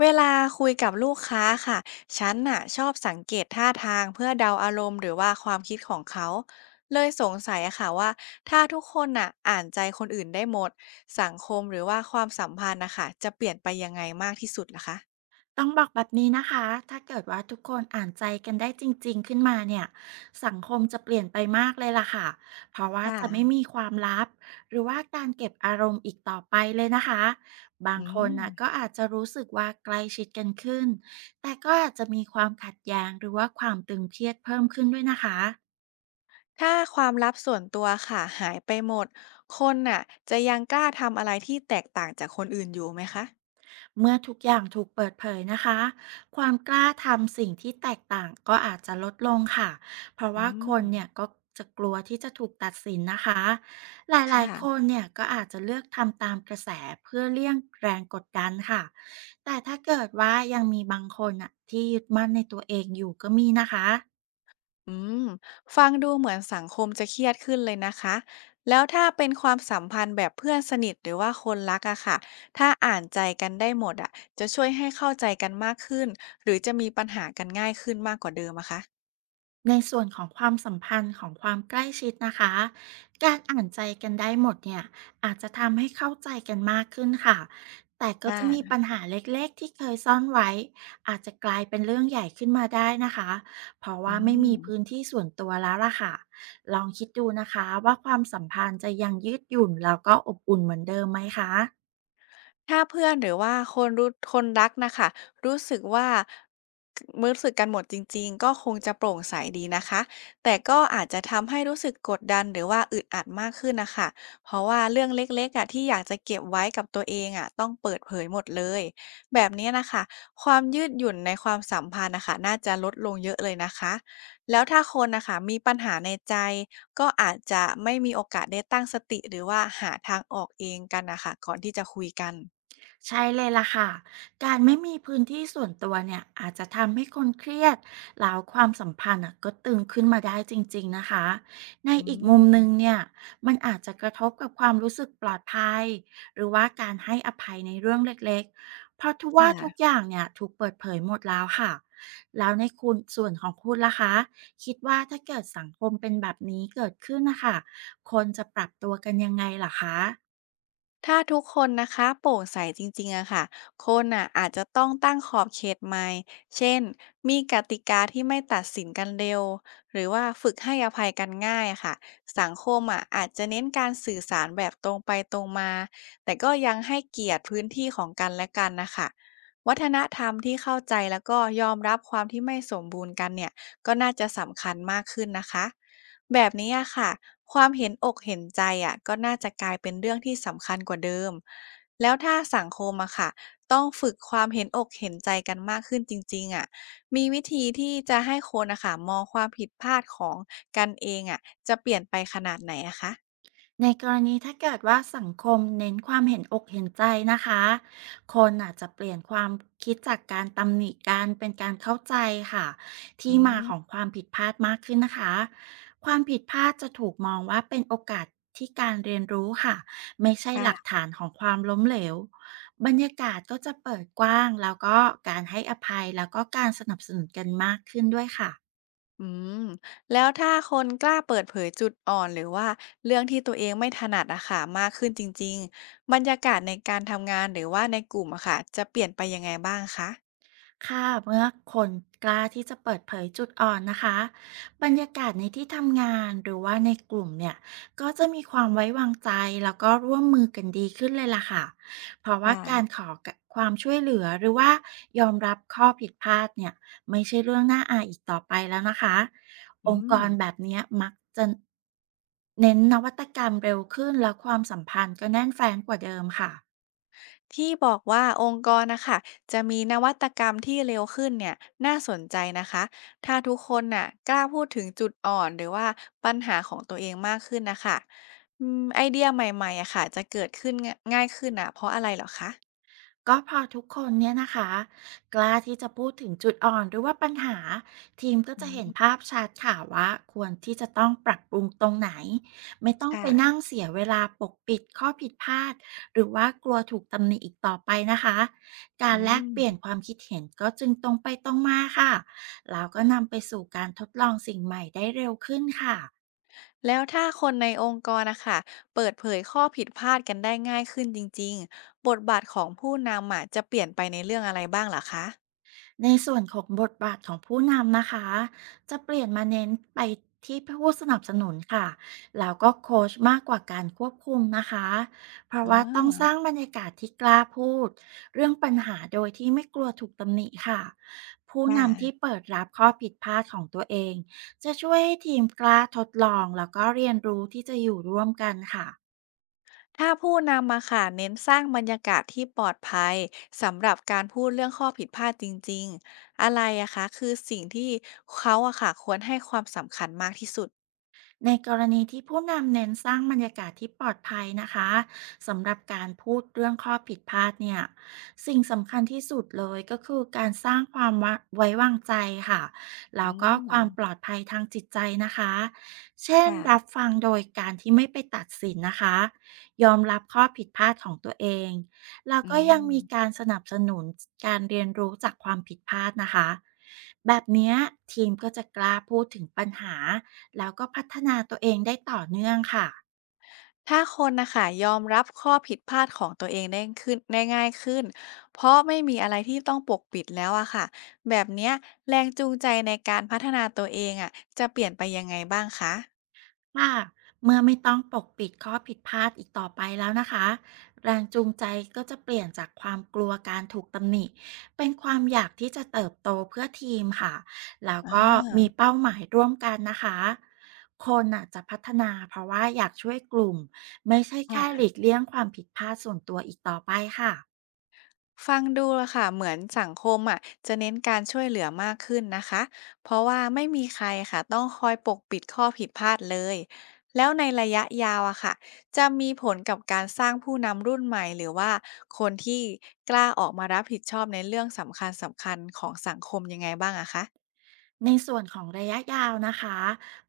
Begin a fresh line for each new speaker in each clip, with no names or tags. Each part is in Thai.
เวลาคุยกับลูกค้าค่ะ ฉันน่ะชอบสังเกตท่าทางเพื่อเดาอารมณ์หรือว่าความคิดของเขา เลยสงสัยอะค่ะว่าถ้าทุกคนน่ะอ่านใจคนอื่นได้หมดสังคมหรือว่าความสัมพันธ์นะคะจะเปลี่ยนไปยังไงมากที่สุดล่ะคะ
ต้องบอกแบบนี้นะคะถ้าเกิดว่าทุกคนอ่านใจกันได้จริงๆขึ้นมาเนี่ยสังคมจะเปลี่ยนไปมากเลยล่ะค่ะเพราะว่า
ค่ะ
จะไม่มีความลับหรือว่าการเก็บอารมณ์อีกต่อไปเลยนะคะ บาง
อื
คน
ม
นะก็อาจจะรู้สึกว่าใกล้ชิดกันขึ้น แต่ก็อาจจะมีความขัดแย้งหรือว่าความตึงเครียดเพิ่มขึ้นด้วยนะคะ
ถ้าความลับส่วนตัวค่ะหายไปหมดคนน่ะจะยังกล้าทำอะไรที่แตกต่างจากคนอื่นอยู่ไหมคะ
เมื่อทุกอย่างถูกเปิดเผยนะคะ ความกล้าทำสิ่งที่แตกต่างก็อาจจะลดลงค่ะ เพราะ
อื
ว่าค
ม
นเนี่ยก็จะกลัวที่จะถูกตัดสินนะคะ หลาย
ค่ะ
ๆคนเนี่ยก็อาจจะเลือกทำตามกระแสเพื่อเลี่ยงแรงกดดันค่ะแต่ถ้าเกิดว่ายังมีบางคนอะที่ยึดมั่นในตัวเองอยู่ก็มีนะคะ
อืมฟังดูเหมือนสังคมจะเครียดขึ้นเลยนะคะ แล้วถ้าเป็นความสัมพันธ์แบบเพื่อนสนิทหรือว่าคนรักอะค่ะ ถ้าอ่านใจกันได้หมดอะจะช่วยให้เข้าใจกันมากขึ้นหรือจะมีปัญหากันง่ายขึ้นมากกว่าเดิมอะคะ
ในส่วนของความสัมพันธ์ของความใกล้ชิดนะคะการอ่านใจกันได้หมดเนี่ยอาจจะทำให้เข้าใจกันมากขึ้นค่ะ แต่ก็
ค่
จะมีปัญ
ะ
หาเล็กๆที่เคยซ่อนไว้อาจจะกลายเป็นเรื่องใหญ่ขึ้นมาได้นะคะ เพราะ
อื
ว่าไม่มีพื้น
ม
ที่ส่วนตัวแล้วล่ะค่ะลองคิดดูนะคะว่าความสัมพันธ์จะยังยืดหยุ่นแล้วก็อบอุ่นเหมือนเดิมไหมคะ
ถ้าเพื่อนหรือว่าคนรู้คนรักนะคะรู้สึกว่ากรู้สึกกันหมดจริงๆก็คงจะโปร่งใสดีนะคะแต่ก็อาจจะทำให้รู้สึกกดดันหรือว่าอึดอัดมากขึ้นนะคะเพราะว่าเรื่องเล็กๆอะที่อยากจะเก็บไว้กับตัวเองอะต้องเปิดเผยหมดเลยแบบเนี้ยนะคะความยืดหยุ่นในความสัมพันธ์น่ะคะน่าจะลดลงเยอะเลยนะคะแล้วถ้าคนนะคะมีปัญหาในใจก็อาจจะไม่มีโอกาสได้ตั้งสติหรือว่าหาทางออกเองกันนะคะก่อนที่จะคุยกัน
ใช่เลยล่ะค่ะ การไม่มีพื้นที่ส่วนตัวเนี่ยอาจจะทำให้คนเครียดแล้วความสัมพันธ์อ่ะก็ตึงขึ้นมาได้จริงๆนะคะ ใน
อื
อีกมุมหนึง
ม
เนี่ยมันอาจจะกระทบกับความรู้สึกปลอดภัยหรือว่าการให้อภัยในเรื่องเล็กๆเพราะทุก
ค่ะ
อย่างเนี่ยถูกเปิดเผยหมดแล้วค่ะแล้วในส่วนของคุณล่ะคะคิดว่าถ้าเกิดสังคมเป็นแบบนี้เกิดขึ้นนะคะคนจะปรับตัวกันยังไงล่ะคะ
ถ้าทุกคนนะคะโปร่งใสจริงๆอะค่ะคนอะอาจจะต้องตั้งขอบเขตใหม่เช่นมีกติกาที่ไม่ตัดสินกันเร็วหรือว่าฝึกให้อภัยกันง่ายอะค่ะสังคมอะอาจจะเน้นการสื่อสารแบบตรงไปตรงมาแต่ก็ยังให้เกียรติพื้นที่ของกันและกันนะคะวัฒนธรรมที่เข้าใจแล้วก็ยอมรับความที่ไม่สมบูรณ์กันเนี่ย ก็น่าจะสำคัญมากขึ้นนะคะแบบนี้อะค่ะความเห็นอกเห็นใจอะก็น่าจะกลายเป็นเรื่องที่สำคัญกว่าเดิมแล้วถ้าสังคมอะค่ะต้องฝึกความเห็นอกเห็นใจกันมากขึ้นจริงๆอะมีวิธีที่จะให้คนอะค่ะมองความผิดพลาดของกันเองอะจะเปลี่ยนไปขนาดไหนอะคะ
ในกรณีถ้าเกิดว่าสังคมเน้นความเห็นอกเห็นใจนะคะ คนอาจจะเปลี่ยนความคิดจากการตำหนิการเป็นการเข้าใจค่ะ
อื
ที่มา
ม
ของความผิดพลาดมากขึ้นนะคะความผิดพลาดจะถูกมองว่าเป็นโอกาสที่การเรียนรู้ค่ะไม่ใช่หลัก
ค่ะ
ฐานของความล้มเหลวบรรยากาศก็จะเปิดกว้างแล้วก็การให้อภัยแล้วก็การสนับสนุนกันมากขึ้นด้วยค่ะ
อืมแล้วถ้าคนกล้าเปิดเผยจุดอ่อนหรือว่าเรื่องที่ตัวเองไม่ถนัดอะค่ะมากขึ้นจริงๆบรรยากาศในการทำงานหรือว่าในกลุ่มอะค่ะจะเปลี่ยนไปยังไงบ้างคะ
ค่ะเมื่อคนกล้าที่จะเปิดเผยจุดอ่อนนะคะบรรยากาศในที่ทำงานหรือว่าในกลุ่มเนี่ยก็จะมีความไว้วางใจแล้วก็ร่วมมือกันดีขึ้นเลยล่ะค่ะเพราะว่า
ค่ะ
การขอความช่วยเหลือหรือว่ายอมรับข้อผิดพลาดเนี่ยไม่ใช่เรื่องน่าอายอีกต่อไปแล้วนะคะอ
อื
งค์ก
ม
รแบบเนี้ยมักจะเน้นนวัตกรรมเร็วขึ้นและความสัมพันธ์ก็แน่นแฟ้นกว่าเดิมค่ะ
ที่บอกว่าองค์กรนะคะจะมีนวัตกรรมที่เร็วขึ้นเนี่ยน่าสนใจนะคะถ้าทุกคนน่ะกล้าพูดถึงจุดอ่อนหรือว่าปัญหาของตัวเองมากขึ้นนะคะไอเดียใหม่ๆอะค่ะจะเกิดขึ้นง่ายขึ้นอะเพราะอะไรเหรอคะ
ก็พอทุกคนเนี่ยนะคะกล้าที่จะพูดถึงจุดอ่อนหรือว่าปัญหาทีมก็
อื
จะเห็น
ม
ภาพชัดค่ะว่าควรที่จะต้องปรับปรุงตรงไหนไม่ต้องไปนั่
ค่ะ
งเสียเวลาปกปิดข้อผิดพลาดหรือว่ากลัวถูกตำหนิอีกต่อไปนะคะกา
อื
รแล
ม
กเปลี่ยนความคิดเห็นก็จึงตรงไปตรงมาค่ะแล้วก็นำไปสู่การทดลองสิ่งใหม่ได้เร็วขึ้นค่ะ
แล้วถ้าคนในองค์กรนะคะเปิดเผยข้อผิดพลาดกันได้ง่ายขึ้นจริงๆบทบาทของผู้นำอะจะเปลี่ยนไปในเรื่องอะไรบ้างลหรอคะ
ในส่วนของบทบาทของผู้นำนะคะ จะเปลี่ยนมาเน้นไปที่ผู้สนับสนุนค่ะแล้วก็โค้ชมากกว่าการควบคุมนะคะเพ
อ่
ราะว่าต้อง
า
สร้างบรรยากาศที่กล้าพูดเรื่องปัญหาโดยที่ไม่กลัวถูกตำหนิค่ะผู้
ค่ะ
นำที่เปิดรับข้อผิดพลาดของตัวเองจะช่วยให้ทีมกล้าทดลองแล้วก็เรียนรู้ที่จะอยู่ร่วมกันค่ะ
ถ้าผู้นำมาค่ะเน้นสร้างบรรยากาศที่ปลอดภัยสำหรับการพูดเรื่องข้อผิดพลาดจริงๆอะไรอะคะคือสิ่งที่เขาอะค่ะควรให้ความสำคัญมากที่สุด
ในกรณีที่ผู้นำเน้นสร้างบรรยากาศที่ปลอดภัยนะคะสำหรับการพูดเรื่องข้อผิดพลาดเนี่ยสิ่งสำคัญที่สุดเลยก็คือการสร้างความไว้วางใจค่ะ
อื
แล้วก็
ม
ความปลอดภัยทางจิตใจนะคะเช่น
ค่ะ
รับฟังโดยการที่ไม่ไปตัดสินนะคะยอมรับข้อผิดพลาดของตัวเองแล้ว
อื
ก็ยัง
ม
มีการสนับสนุนการเรียนรู้จากความผิดพลาดนะคะแบบเนี้ยทีมก็จะกล้าพูดถึงปัญหา แล้วก็พัฒนาตัวเองได้ต่อเนื่องค่ะ
ถ้าคนนะคะยอมรับข้อผิดพลาดของตัวเองได้ขึ้นได้ง่ายขึ้น เพราะไม่มีอะไรที่ต้องปกปิดแล้วอะค่ะแบบเนี้ยแรงจูงใจในการพัฒนาตัวเองอะจะเปลี่ยนไปยังไงบ้างคะ
ค่ะเมื่อไม่ต้องปกปิดข้อผิดพลาดอีกต่อไปแล้วนะคะแรงจูงใจก็จะเปลี่ยนจากความกลัวการถูกตำหนิเป็นความอยากที่จะเติบโตเพื่อทีมค่ะแล้ว
อ
ก็มี
า
เป้าหมายร่วมกันนะคะ คนน่ะจะพัฒนาเพราะว่าอยากช่วยกลุ่มไม่ใช่แค่ห
ค่ะ
ลีกเลี่ยงความผิดพลาดส่วนตัวอีกต่อไปค่ะ
ฟังดูอะค่ะเหมือนสังคมอะจะเน้นการช่วยเหลือมากขึ้นนะคะเพราะว่าไม่มีใครค่ะต้องคอยปกปิดข้อผิดพลาดเลยแล้วในระยะยาวอะค่ะจะมีผลกับการสร้างผู้นำรุ่นใหม่หรือว่าคนที่กล้าออกมารับผิดชอบในเรื่องสำคัญสำคัญของสังคมยังไงบ้างอะคะ
ในส่วนของระยะยาวนะคะ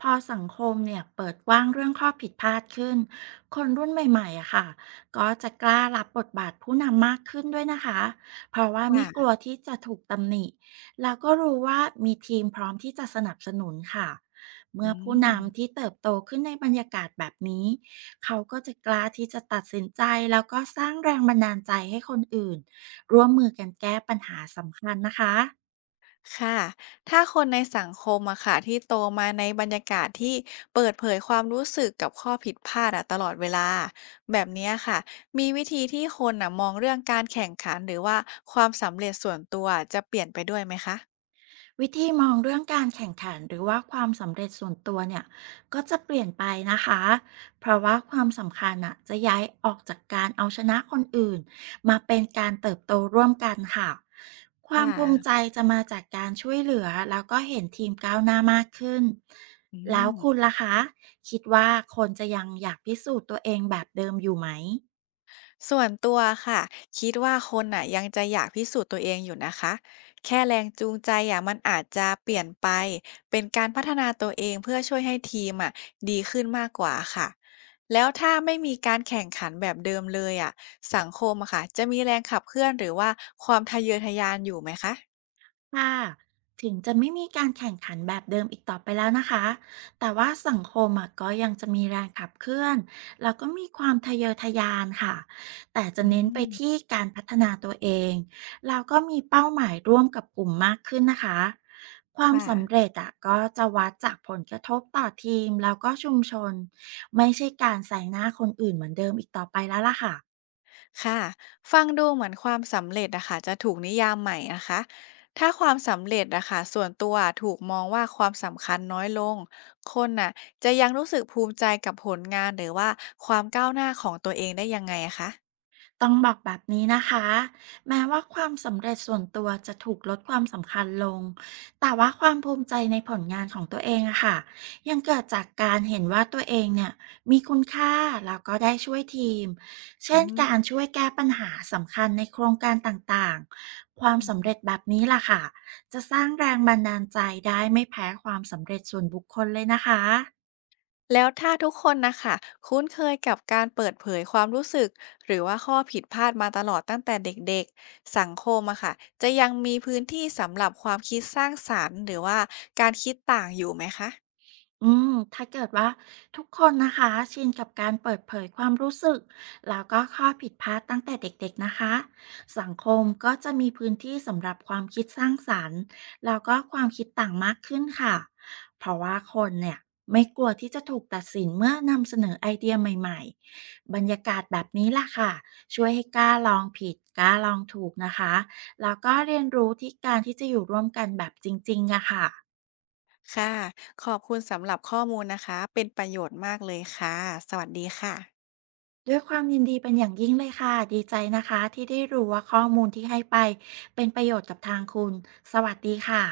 พอสังคมเนี่ยเปิดกว้างเรื่องข้อผิดพลาดขึ้นคนรุ่นใหม่ๆอะค่ะก็จะกล้ารับบทบาทผู้นำมากขึ้นด้วยนะคะเพราะว่าไม่กลัว
ค่ะ
ที่จะถูกตำหนิแล้วก็รู้ว่ามีทีมพร้อมที่จะสนับสนุนค่ะ
อื
เมื่อผู้
ม
นำที่เติบโตขึ้นในบรรยากาศแบบนี้เขาก็จะกล้าที่จะตัดสินใจแล้วก็สร้างแรงบันดาลใจให้คนอื่นร่วมมือกันแก้ปัญหาสำคัญนะคะ
ค่ะ ถ้าคนในสังคมอะค่ะที่โตมาในบรรยากาศที่เปิดเผยความรู้สึกกับข้อผิดพลาดอะตลอดเวลาแบบเนี้ยค่ะ มีวิธีที่คนอะมองเรื่องการแข่งขันหรือว่าความสำเร็จส่วนตัวจะเปลี่ยนไปด้วยไหมคะ
วิธีมองเรื่องการแข่งขันหรือว่าความสำเร็จส่วนตัวเนี่ยก็จะเปลี่ยนไปนะคะเพราะว่าความสำคัญอะจะย้ายออกจากการเอาชนะคนอื่นมาเป็นการเติบโตร่วมกันค่ะความ
ค่ะ
ภูมิใจจะมาจากการช่วยเหลือแล้วก็เห็นทีมก้าวหน้ามากขึ้น
อื
แล้
ม
วคุณล่ะคะคิดว่าคนจะยังอยากพิสูจน์ตัวเองแบบเดิมอยู่ไหม
ส่วนตัวค่ะคิดว่าคนน่ะยังจะอยากพิสูจน์ตัวเองอยู่นะคะแค่แรงจูงใจอ่ะมันอาจจะเปลี่ยนไปเป็นการพัฒนาตัวเองเพื่อช่วยให้ทีมอ่ะดีขึ้นมากกว่าค่ะแล้วถ้าไม่มีการแข่งขันแบบเดิมเลยอ่ะสังคมอะค่ะจะมีแรงขับเคลื่อนหรือว่าความทะเยอทะยานอยู่ไหมคะ
ค่ะถึงจะไม่มีการแข่งขันแบบเดิมอีกต่อไปแล้วนะคะแต่ว่าสังคมอะก็ยังจะมีแรงขับเคลื่อนแล้วก็มีความทะเยอทะยานค่ะแต่จะ
อื
เน้นไปที่
ม
การพัฒนาตัวเองแล้วก็มีเป้าหมายร่วมกับกลุ่มมากขึ้นนะคะ ความ
ค่ะ
สำเร็จอะก็จะวัดจากผลกระทบต่อทีมแล้วก็ชุมชน ไม่ใช่การใส่หน้าคนอื่นเหมือนเดิมอีกต่อไปแล้วล่ะค่ะ
ค่ะฟังดูเหมือนความสำเร็จอะค่ะจะถูกนิยามใหม่นะคะถ้าความสำเร็จอะค่ะส่วนตัวถูกมองว่าความสำคัญน้อยลงคนน่ะจะยังรู้สึกภูมิใจกับผลงานหรือว่าความก้าวหน้าของตัวเองได้ยังไงอะคะ
ต้องบอกแบบนี้นะคะแม้ว่าความสำเร็จส่วนตัวจะถูกลดความสำคัญลงแต่ว่าความภูมิใจในผลงานของตัวเองอะค่ะยังเกิดจากการเห็นว่าตัวเองเนี่ยมีคุณค่าแล้วก็ได้ช่วยทีมเช่
อื
น
ม
การช่วยแก้ปัญหาสำคัญในโครงการต่างๆความสำเร็จแบบนี้ล่ะค่ะจะสร้างแรงบันดาลใจได้ไม่แพ้ความสำเร็จส่วนบุคคลเลยนะคะ
แล้วถ้าทุกคนนะคะคุ้นเคยกับการเปิดเผยความรู้สึกหรือว่าข้อผิดพลาดมาตลอดตั้งแต่เด็กๆ สังคมอะค่ะจะยังมีพื้นที่สำหรับความคิดสร้างสรรค์หรือว่าการคิดต่างอยู่ไหมคะ
ถ้าเกิดว่าทุกคนนะคะชินกับการเปิดเผยความรู้สึกแล้วก็ข้อผิดพลาดตั้งแต่เด็กๆนะคะสังคมก็จะมีพื้นที่สำหรับความคิดสร้างสรรค์แล้วก็ความคิดต่างมากขึ้นค่ะเพราะว่าคนเนี่ยไม่กลัวที่จะถูกตัดสินเมื่อนำเสนอไอเดียใหม่ๆบรรยากาศแบบนี้ล่ะค่ะช่วยให้กล้าลองผิดกล้าลองถูกนะคะแล้วก็เรียนรู้ที่การที่จะอยู่ร่วมกันแบบจริงๆอะค่ะ
ค่ะขอบคุณสำหรับข้อมูลนะคะเป็นประโยชน์มากเลยค่ะสวัสดีค่ะ
ด้วยความยินดีเป็นอย่างยิ่งเลยค่ะดีใจนะคะที่ได้รู้ว่าข้อมูลที่ให้ไปเป็นประโยชน์กับทางคุณสวัสดีค่ะ